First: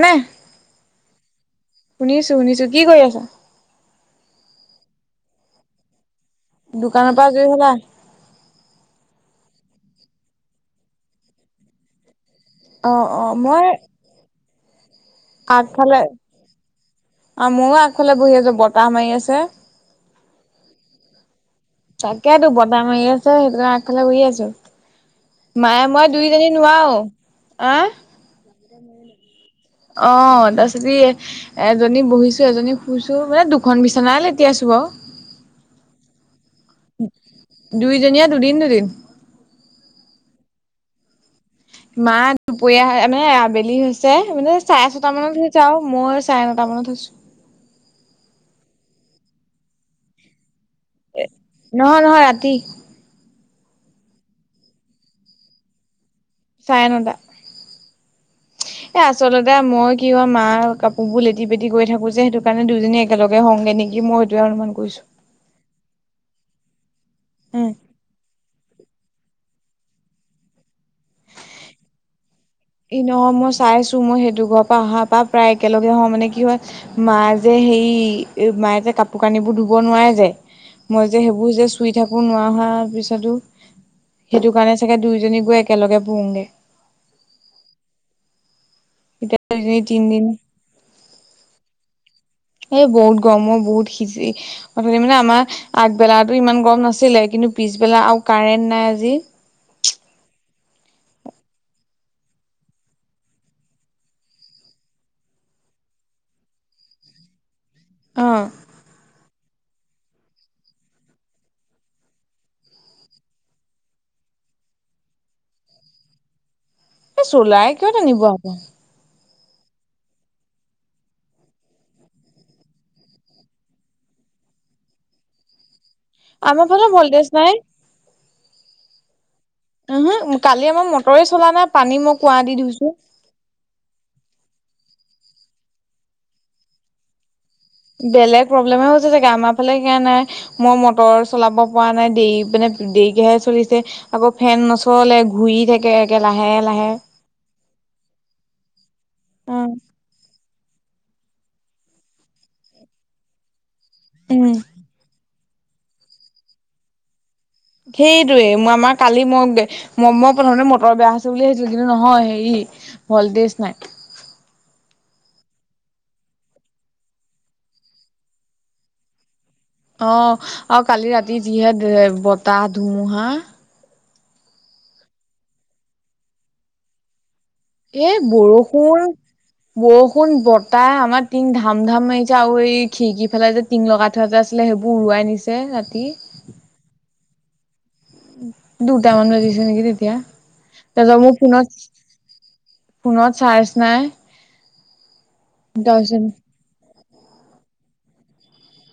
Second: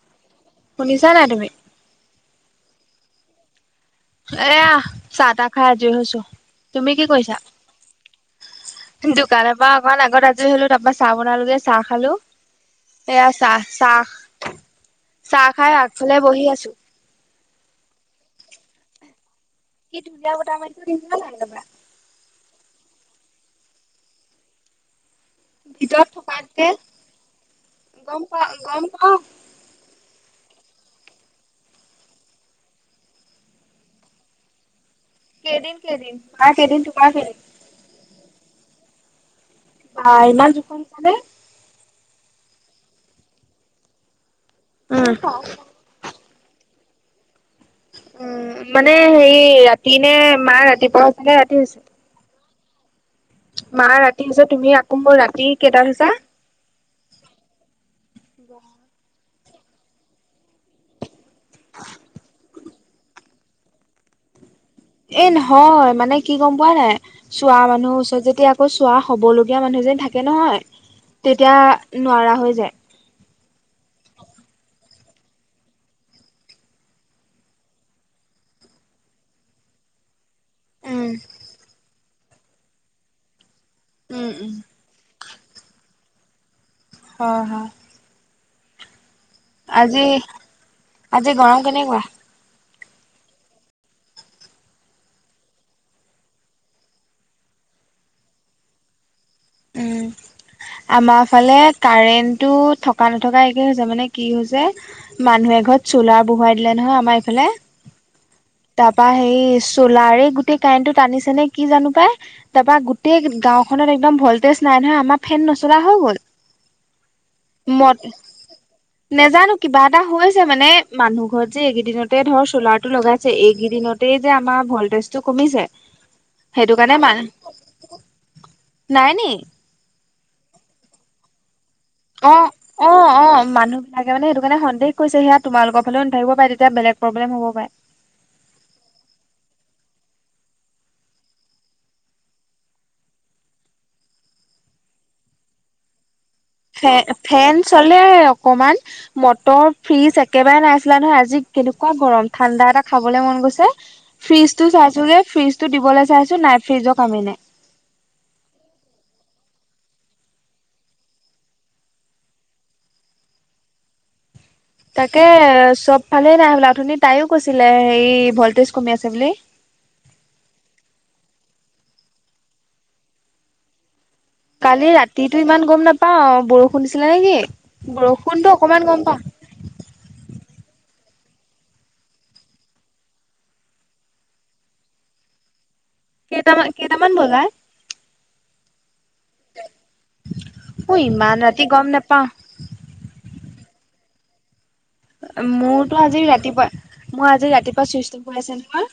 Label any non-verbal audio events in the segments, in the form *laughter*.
নে শুনিছা নাই তুমি? শুনিছো শুনিছো, কি কৰি আছা? এয়া, চাহ তাহ খাই আজৰি হৈছো। তুমি কি দোকানৰ পৰা কৰিছা? আজৰি হ'লা? দোকানৰ পৰা অকমান আগত আজৰি হ'লো, তাৰ পৰা চাহ বনালোঁগৈ, চাহ খালো অ অ এয়া, মই চাহ-চাহ চাহ খাই আগফালে বহি আছো। অ', ময়ো আগফালে বহি আছোঁ, বতাহ মাৰি আছে। তাকেইতো বতাহ মাৰি আছে, সেইকাৰণে আগফালে বহি আছোঁ। মায়ে ভিতৰত মইয়ে দুইজনীয়ে থকাতকে নোৱাৰা, অ'? গম পা *unintelligible* অ', তাৰপিছত এই এজনী বহিছো, এজনী শুইছো, মানে দুখন বিচনাই লেতিয়াইছো বাৰু। কেইদিন কেইদিন, মাৰ কেইদিন তোমাৰ কেইদিন? দুইজনীয়ে দুদিন দুদিন। বা, ইমান জোখত হৈছানে? মা দুপৰীয়া মানে আবেলি হৈছে মানে চাৰে উম ছটা মানত হৈছে আৰু, মই চাৰে নটা মানত হৈছো। উম, মানে হেৰি ৰাতি নে মা ৰাতিপুৱা হৈছেনে ৰাতি হৈছে? নহয় নহয় ৰাতি মা ৰাতি হৈছে, তুমি আকৌ মোৰ ৰাতি কেইটাত হৈছা? চাৰে নটা, এ আচ চলতে মই কি কৰোঁ, মাৰ কাপোৰবোৰ লেটি পেটি কৰি থাকোঁ যে, সেইটো কাৰণে দুই জনী একেলগে হওঁগে নেকি, মোৰ সেইটোহে অনুমান কৰিছো এ নহয়, মানে কি গম পোৱা নাই, চুৱা হে মানুহৰ ওচৰত যদি আক আকৌ চুৱা হ'বলগীয়া মানুহএজনী থাকে নহয়, তেতিয়া নোৱাৰা হৈ যায়। *unintelligible* চাইছোঁ, মই সেইটো ঘৰৰ পৰা অহাৰ পৰা প্ৰায় একেলগে হওঁ, মানে কি হয় মা যে হেৰি মায়ে যে কাপোৰ কানিবোৰ ধুব নোৱাৰে যে, উম মই যে সেইবোৰ যে চুই থাকোঁ নোৱাৰা হোৱাৰ পিছতো উম উম সেইটোকাৰণে চাগে দুয়োজনী গৈ একেলগে পৰোগে। হয় হয়। এতিয়া আজি তিনিদিন আজি গৰম কেনেকুৱা? এই বহুত গৰম ঔ, বহুত সিঁজি, অথনি মানে আমাৰ আগবেলাটো ইমান গৰম নাছিলে, কিন্তু পিছবেলা আৰু কাৰেন্ট নাই আজি। উম আমাৰ ফালে কাৰেণ্টটো থকা নথকা একে হৈছে, মানে কি হৈছে মানুহ এঘৰত চ'লাৰ বহুৱাই দিলে নহয় আমাৰ এইফালে, অ তাৰপৰা হেৰি চ' চ'লাৰেই গোটেই কাৰেণ্টটো টানিছে নে কি জানো পাই, তাৰপৰা গোটেই গাঁওখনত একদম ভল টেজ নাই নহয়, আমাৰ ফেন নচলা হৈ গ'ল। এই চ'লাৰে কিয় মত টানিব আকৌ? নেজানো কিবা এটা হৈছে মানে, মানুহ ঘৰত যে এইকেইদিনতে ধৰ চ'লাৰটো লগাইছে, এইকেইদিনতেই এই যে আমাৰ ভলটেজটো কমিছে আমাৰ সেইটো ফালও কাৰণে মান ভলটেজ নাই। নাই নি? উহু, কালি আমাৰ মটৰেই চলা নাই পানী মই কুঁৱা অ', দি ধুইছো অ' অ', মানুহবিলাকে মানে সেইটো কাৰণে সন্দেহ কৈছে, সেয়া তোমালোকৰ ফালেও নাথাকিব পাৰে, তেতিয়া বেলেগ প্ৰবলেম হ'ব পাৰে। বেলেগ প্ৰব্লেমহে হৈছে চাগে, আমাৰ ফালে সেইয়া নাই, মই মটৰ চলাব পৰা নাই, দেৰি মানে দেৰিকেহে চলিছে, আকৌ ফেন নচলে, ঘূৰি থাকে একে লাহে লাহে ফে-ফেন চলে অকমান, অ মটৰ ফ্ৰিজ এক কেবাৰে নাই চলা নহয়, আজি কেনেকুৱা গৰম, ঠাণ্ডা এটা খাবলৈ মন গৈছে উম ফ্ৰিজ টো চাইছো যে ফ্ৰিজ টো দিবলৈ চাইছো নাই ফ্ৰিজৰ কামে নাই। সেইটোয়ে মই আমাৰ কালি মই -মই প্ৰথমতে মটৰ বেয়া হৈছে বুলি ভাবিছিলো কিন্তু নহয় হেৰি ভল্টেজ নাই। উ তাকে চব ফালে নাই হ'ল অথনি তাইও কৈছিলে হেৰি ভল্টেজ কমি আছে বুলি। অ' আৰু কালি ৰাতি যিহে বতাহ ধুমুহা। কালি ৰাতিৰটো ইমান গম নাপাও বৰষুণ দিছিলে নেকি? এ, বৰষুণতো অকমান গম বৰষুণ পাওঁ বৰষুণ বতাহ আমাৰ তিং ধাম ধাম আহিছে আৰু এই খিৰিকি ফালে যে টিং লগাই থোৱা এটা আছিলে সেইবোৰ উৰুৱাই নিছে ৰা কেইটামান-কেইটামান বজাত? দুটামান বাজিছে নেকি তেতিয়া অ তাৰপছত মোৰ ইমান ৰাতি ফোনত গম নাপাও ফোনত চাৰ্জ নাই। মোৰতো আজি তাৰপিছত ৰাতিপুৱা মই আজি ৰাতিপুৱা *unintelligible* হৈ আছে নহয়।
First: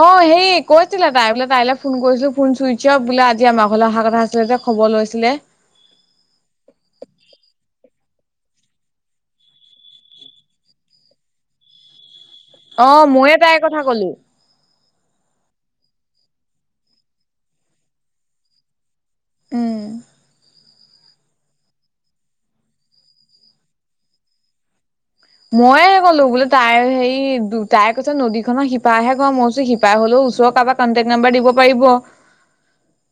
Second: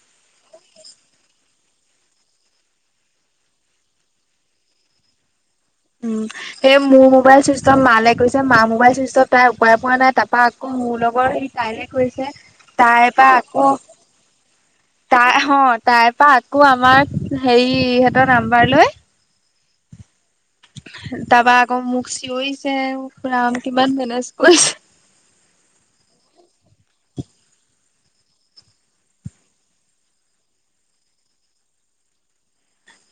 অ' হেই কৈছিলে তাই বোলে তাই ফোন কৰিছিলো ফোন চুইচ অফ বোলে আজি আমাৰ ঘলৈ অহা কথা আছিলে যে খবৰ লৈছিলে। উম, সেই মোৰ মোবাইল চুইটচ অফ মালে কৰিছে মা মোবাইল চুইটচ অফ তাই উপাই পোৱা নাই তাৰপা আকৌ মোৰ লগৰ সেই তাইলে কৰিছে অ তাইৰ পৰা ময়ে তাইৰ আকৌ কথা কলো তাই অ' তাই পৰা আকৌ আমাক হেৰি হঁতৰ নাম্বাৰ লৈ উম। তাৰপা আকৌ মোক চিঞৰিছে উফ্ ৰাম কিমান মেনেজ কৰিছে। ময়ে ক'লো বোলো তাইৰ হেৰি তাই কৈছে নদী খনৰ সিপাৰেহে ঘৰ মই কৈছো সিপাৰে হলেও ওচ কাৰোবাক কণ্টেক্ট নাম্বাৰ দিব পাৰিব।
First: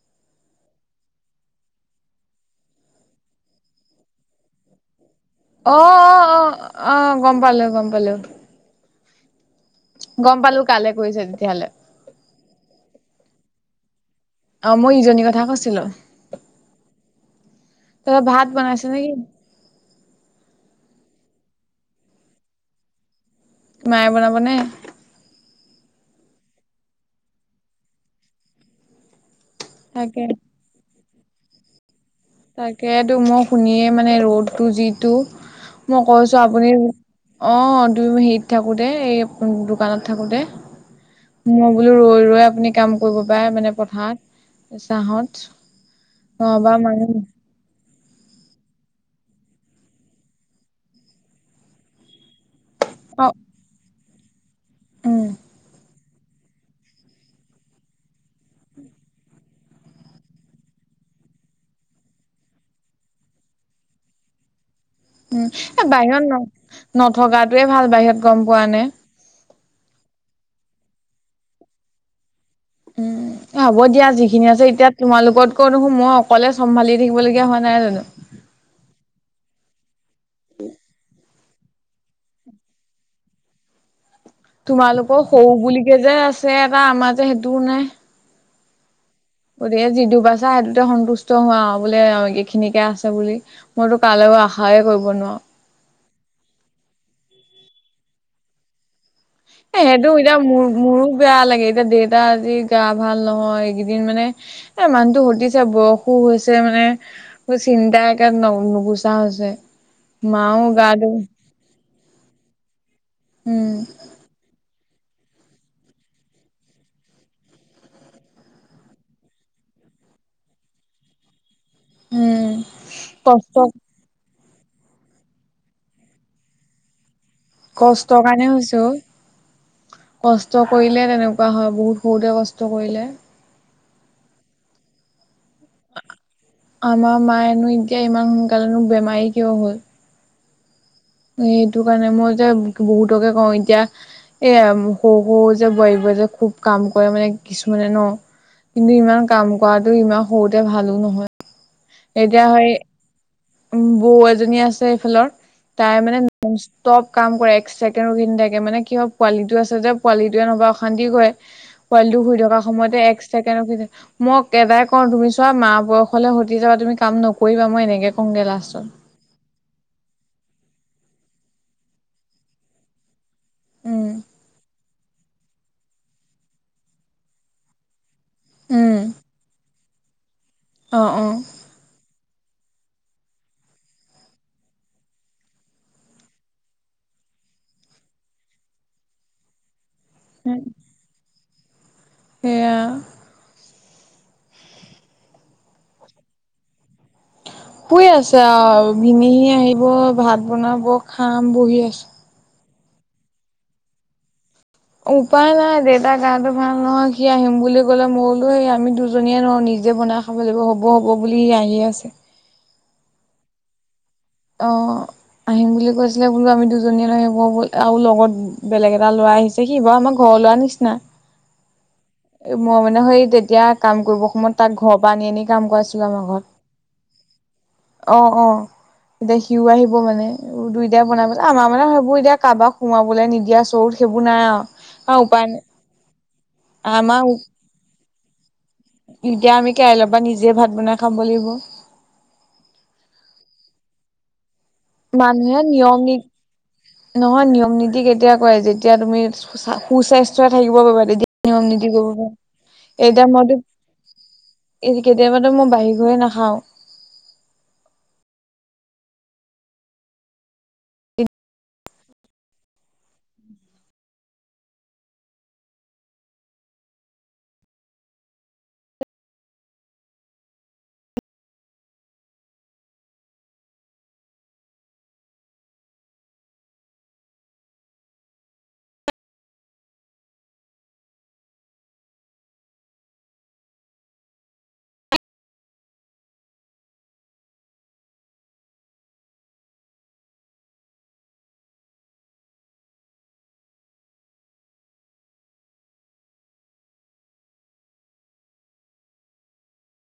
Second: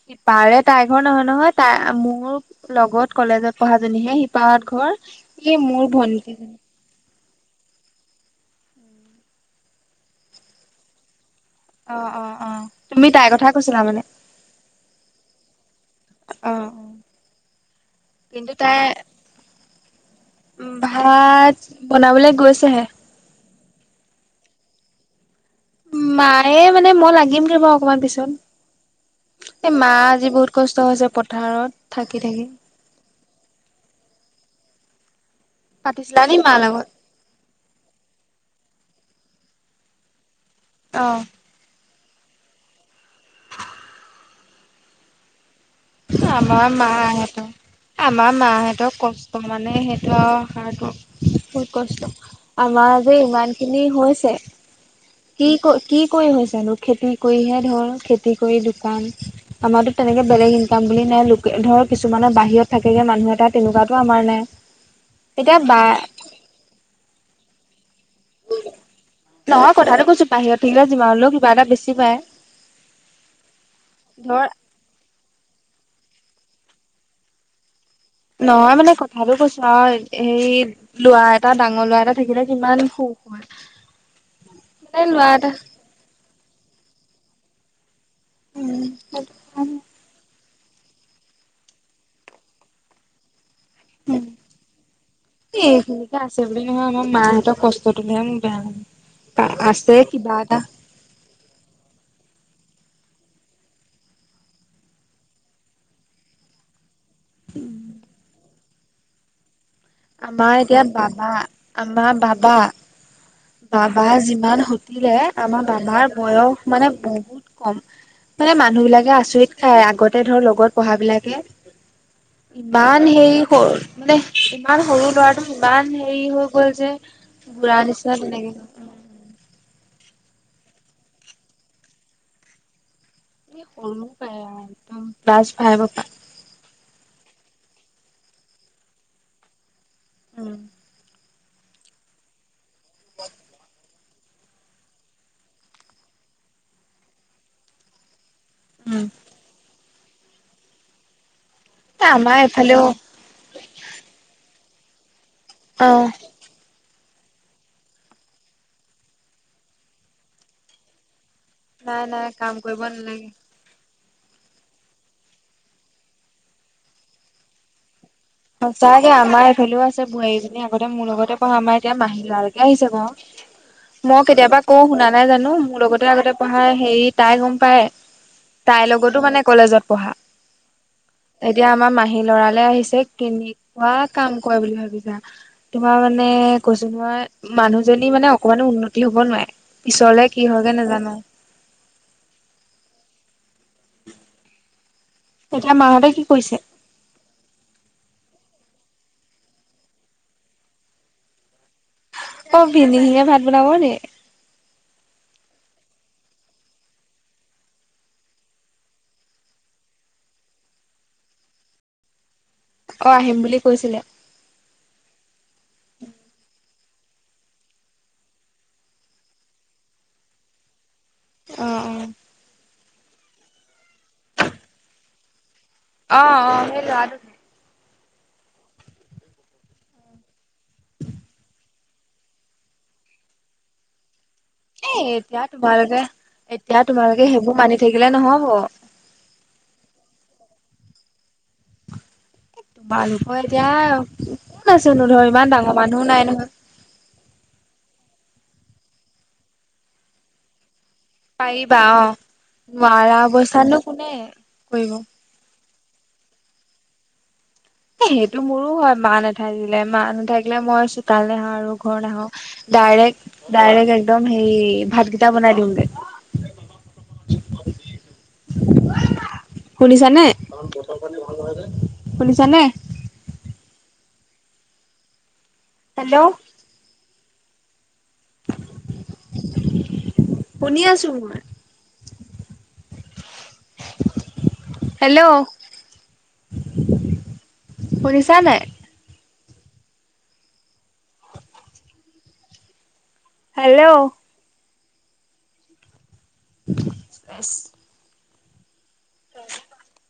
সিপাৰে তাইৰ ঘৰ নহয়, নহয়। তাই, মোৰ লগত কলেজত পঢ়াজনীহে সিপাৰত ঘৰ। এই অ', মোৰ অ', ভন্টিজনী অ', অহ, গম পালোঁ, গম পালোঁ। গম পালোঁ কালে কৰিছে ই অ', অ', অ'। তুমি তাইৰ কথা কৈছিলা মানে? অ', মই ইজনীৰ কথা কৈছিলোঁ। তই ভাত বনাইছ নেকি? উম, ভাত বনাবলৈ গৈছেহে। মায়ে বনাব নে? মায়ে মানে মই লাগিমগৈ বাৰু অকমান পিছত। এই মাৰ তাকে আজি বহুত কষ্ট হৈছে পথাৰত। থাকি থাকি। তাকেইেতো, মই শুনিয়ে মানে ৰ'দটো যিটো মই পাতিছিলা নি কৈছোঁ, মাৰ আপুনি, লগত? অ', দুই মিনিট বহি থাকক। *unintelligible* এই দোকানত থাকো যে অহ ৰৈ ৰৈ আপুনি কাম কৰিব পাৰে মানে পথাৰত, ছাঁত। আমাৰ মা। *unintelligible* আমাৰ মাহতৰ কষ্ট মানে সেইটো আৰু *unintelligible* বহুত কষ্ট। আমাৰ যে অ ইমানখিনি হৈছে, উম কি কৰি কি কৰি হৈছেনো? খেতি কৰিহে ধৰ, খেতি কৰি, দোকান আমাৰতো তেনেকে বেলেগ কাম বুলি নাই। লোকে ধৰ, কিছুমানৰ বাহিৰত থাকেগে মানুহ এটা, তেনেকুৱাতো আমাৰ নাই। উম। এতিয়া বা এ বাহিৰত ন-নথকাটোৱে ভাল বাহিৰত, গম পোৱা নে? নহয় কথাটো কৈছো, বাহিৰত থাকিলে যিমান হ'লেও কিবা এটা বেছি পায়। উম, হ'ব দিয়া, ধৰ যিখিনি আছে এতিয়া তোমালোকতকৈ দেখোন মই অকলে চম্ভালি থাকিবলগীয়া হোৱা নাই জানো? নহয় মানে কথাটো কৈছো, হয়, হেৰি ল'ৰা এটা, ডাঙৰ ল'ৰা এটা থাকিলে কিমান সুখ হয়। মানে তোমালোকৰ ল'ৰা এটা সৰু বুলিব যে আছে এটা, আমাৰ যে সেইটোও নাই। উম। গতিকে যিটো পাইছা সেইটোতে সন্তুষ্ট হোৱা আৰু বোলে এইখিনিকে আছে বুলি। মইতো এ কালৈকে আশাইে কৰিব নোৱাৰো। এইখিনিকে আছে বুলি নহয় আমাৰ মাহঁতৰ কষ্টটো মোৰ বেয়া লাগে। এ আছে সেইটো এতিয়া কিবা এটা মোৰ-মোৰো বেয়া লাগে। এতিয়া দেউতা আজি গা ভাল নহয় এইকেইদিন মানে এ মানুহটো হুদিছে বয়সো হৈছে মানে। মোৰ চিন্তা একদম ন-নুগুচা হৈছে। আমাৰ মাও এতিয়া গাটো বাবা, আমাৰ বাবা উম বাবা যিমান *unintelligible* আমাৰ বাবাৰ বয়স মানে বহুত কম। মানে মানুহবিলাকে আচৰিত খায়। আগতে ধৰ লগত পঢ়াবিলাকে। উম ইমান হেৰি কষ্ট সৰু মানে ইমান সৰু ল'ৰাটো ইমান হেৰি হৈ গ'ল যে বুঢ়া নিচিনা কষ্টৰ কাৰণে তেনেকে হৈছে অ'। কষ্ট কৰিলে তেনেকুৱা হয় বহুত সৰুতে কষ্ট কৰিলে। সৰুৰ পৰাই একদম ক্লাছ ফাইভৰ পৰাই। আমাৰ মায়েনো এতিয়া ইমান সোনকালেনো বেমাৰী কিয় হ'ল? উম। সেইটো কাৰণে। মই যে বহুতকে কওঁ এতিয়া এইয়া সৰু সৰু যে বোৱাৰীবোৰে যে খুব কাম কৰে কিছুমানে ন'। কিন্তু উম, ইমান কাম কৰাটো ইমান সৰুতে ভালো এ নহয়। আমাৰ এতিয়া এইফালেও সেই বৌ এজনী আছে এইফালৰ। তাই অ'। মানে *unintelligible* চব কাম কৰে। এক ছেকেণ্ড ৰখি নাথাকে। মানে কি হয়, পোৱালিটো আছে যে পোৱালিটোৱে নহ'লে অশান্তি কৰে। নাই পোৱালিটো নাই শুই কাম থকা কৰিব সময়তে এক নালাগে। ছেকেণ্ড ৰখি মই এটাই কওঁ, তুমি চোৱা মা বয়সলে হুতি যাবা তুমি কাম নকৰিবা। মই এনেকে কওঁগে লাষ্টত সঁচাকে আমাৰ এইফালেও আছে বোৱাৰী এজনী এনে আগতে মোৰ লগতে পঢ়া। আমাৰ এতিয়া মাহী ল'ৰালৈকে আহিছে বাৰু। উম মই কেতিয়াবা কওঁ শুনা নে নাই জানো মোৰ লগতে আগতে পঢ়া হেৰি তাই গম পায়। তাইৰ উম লগতো মানে কলেজত পঢ়া। অ অ এতিয়া আমাৰ মাহী ল'ৰালে আহিছে। তেনেকুৱা কাম কৰে বুলি ভাবিছা? তোমাৰ মানে কৈছো নহয় মানুহজনী মোৰ মানে অকমানো উন্নতি হ'ব নোৱাৰে। পিছলে কি হয়গে নাজানো। সেয়া! এতিয়া মাহঁতে কি কৰিছে? শুই আছে আৰু, ভিনিহি আহিব ভাত বনাব খাম বহি আছো। অ', ভিনিহিয়ে ভাত বনাব নে? উপায় নাই। দেউতা গাটো ভাল নহয় সি আহিম বুলি ক'লে মই কলো সেই আমি দুজনীয়ে নোৱাৰো নিজে নিজেই বনাই খাব লাগিব। হ'ব হ'ব বুলি আহি আছে। অ', আহিম বুলি কৈছিলে? অ'। আহিম বুলি কৈছিলে বোলো আমি দুজনীয়ে নাহিব আৰু লগত বেলেগ এটা ল'ৰা আহিছে সি বা আমাৰ ঘৰত ওলোৱা নিচিনা। অহ। মই মানে সেই তেতিয়া কাম কৰিব সময়ত তাক ঘৰ পৰা আনি আনি কাম কৰাইছিলো অ অ আমাৰ ঘৰত। অ সেই ল'ৰাটো আহ অ'। এতিয়া সিও আহিব মানে দুইটাই বনাই পেলাই আমাৰ মানে সেইবোৰ এতিয়া কাৰোবাক সোমাবলৈ নিদিয়া চৰুত সেইবোৰ সেইবোৰ নাই এ আৰু এতিয়া উপায় নাই। তোমালোকে এতিয়া তোমালোকে আমাও সেইবোৰ মানি থাকিলে নহ'ব। এতিয়া আমি কাইলৈ পা নিজেই ভাত বনাই খাব লাগিব। বাৰু মই এতিয়া কোন আছেনো ধৰ ইমান মানুহে ডাঙৰ নিয়ম মানুহো নাই নীতি নহয়। নহয় নিয়ম নীতি কেতিয়া কৰে যেতিয়া তুমি সুস্বাস্থ্য থাকিব পাৰিবা। এতিয়া নিয়ম পাৰিবা নীতি কৰিব অ'। পাৰি, নোৱাৰা এতিয়া মইতো, অৱস্থাতনো কোনে কৰিব। কেতিয়াবাটো মই বাহি ঘৰে নাখাওঁ সেইটো মোৰো হয়, মা নাথাকিলে, মা নাথাকিলে মই চোতাল নেশাৰো, ঘৰ নেশাৰো ডাইৰেক্ট, ডাইৰেক্ট, একদম হেই ভাতকেইটা বনাই দিওঁগে শুনিছানে শুনিছা নে? হেল্ল' *inaudible* শুনি আছো হেল্ল' শুনিছা নাই? হেল্ল' *inaudible* *inaudible*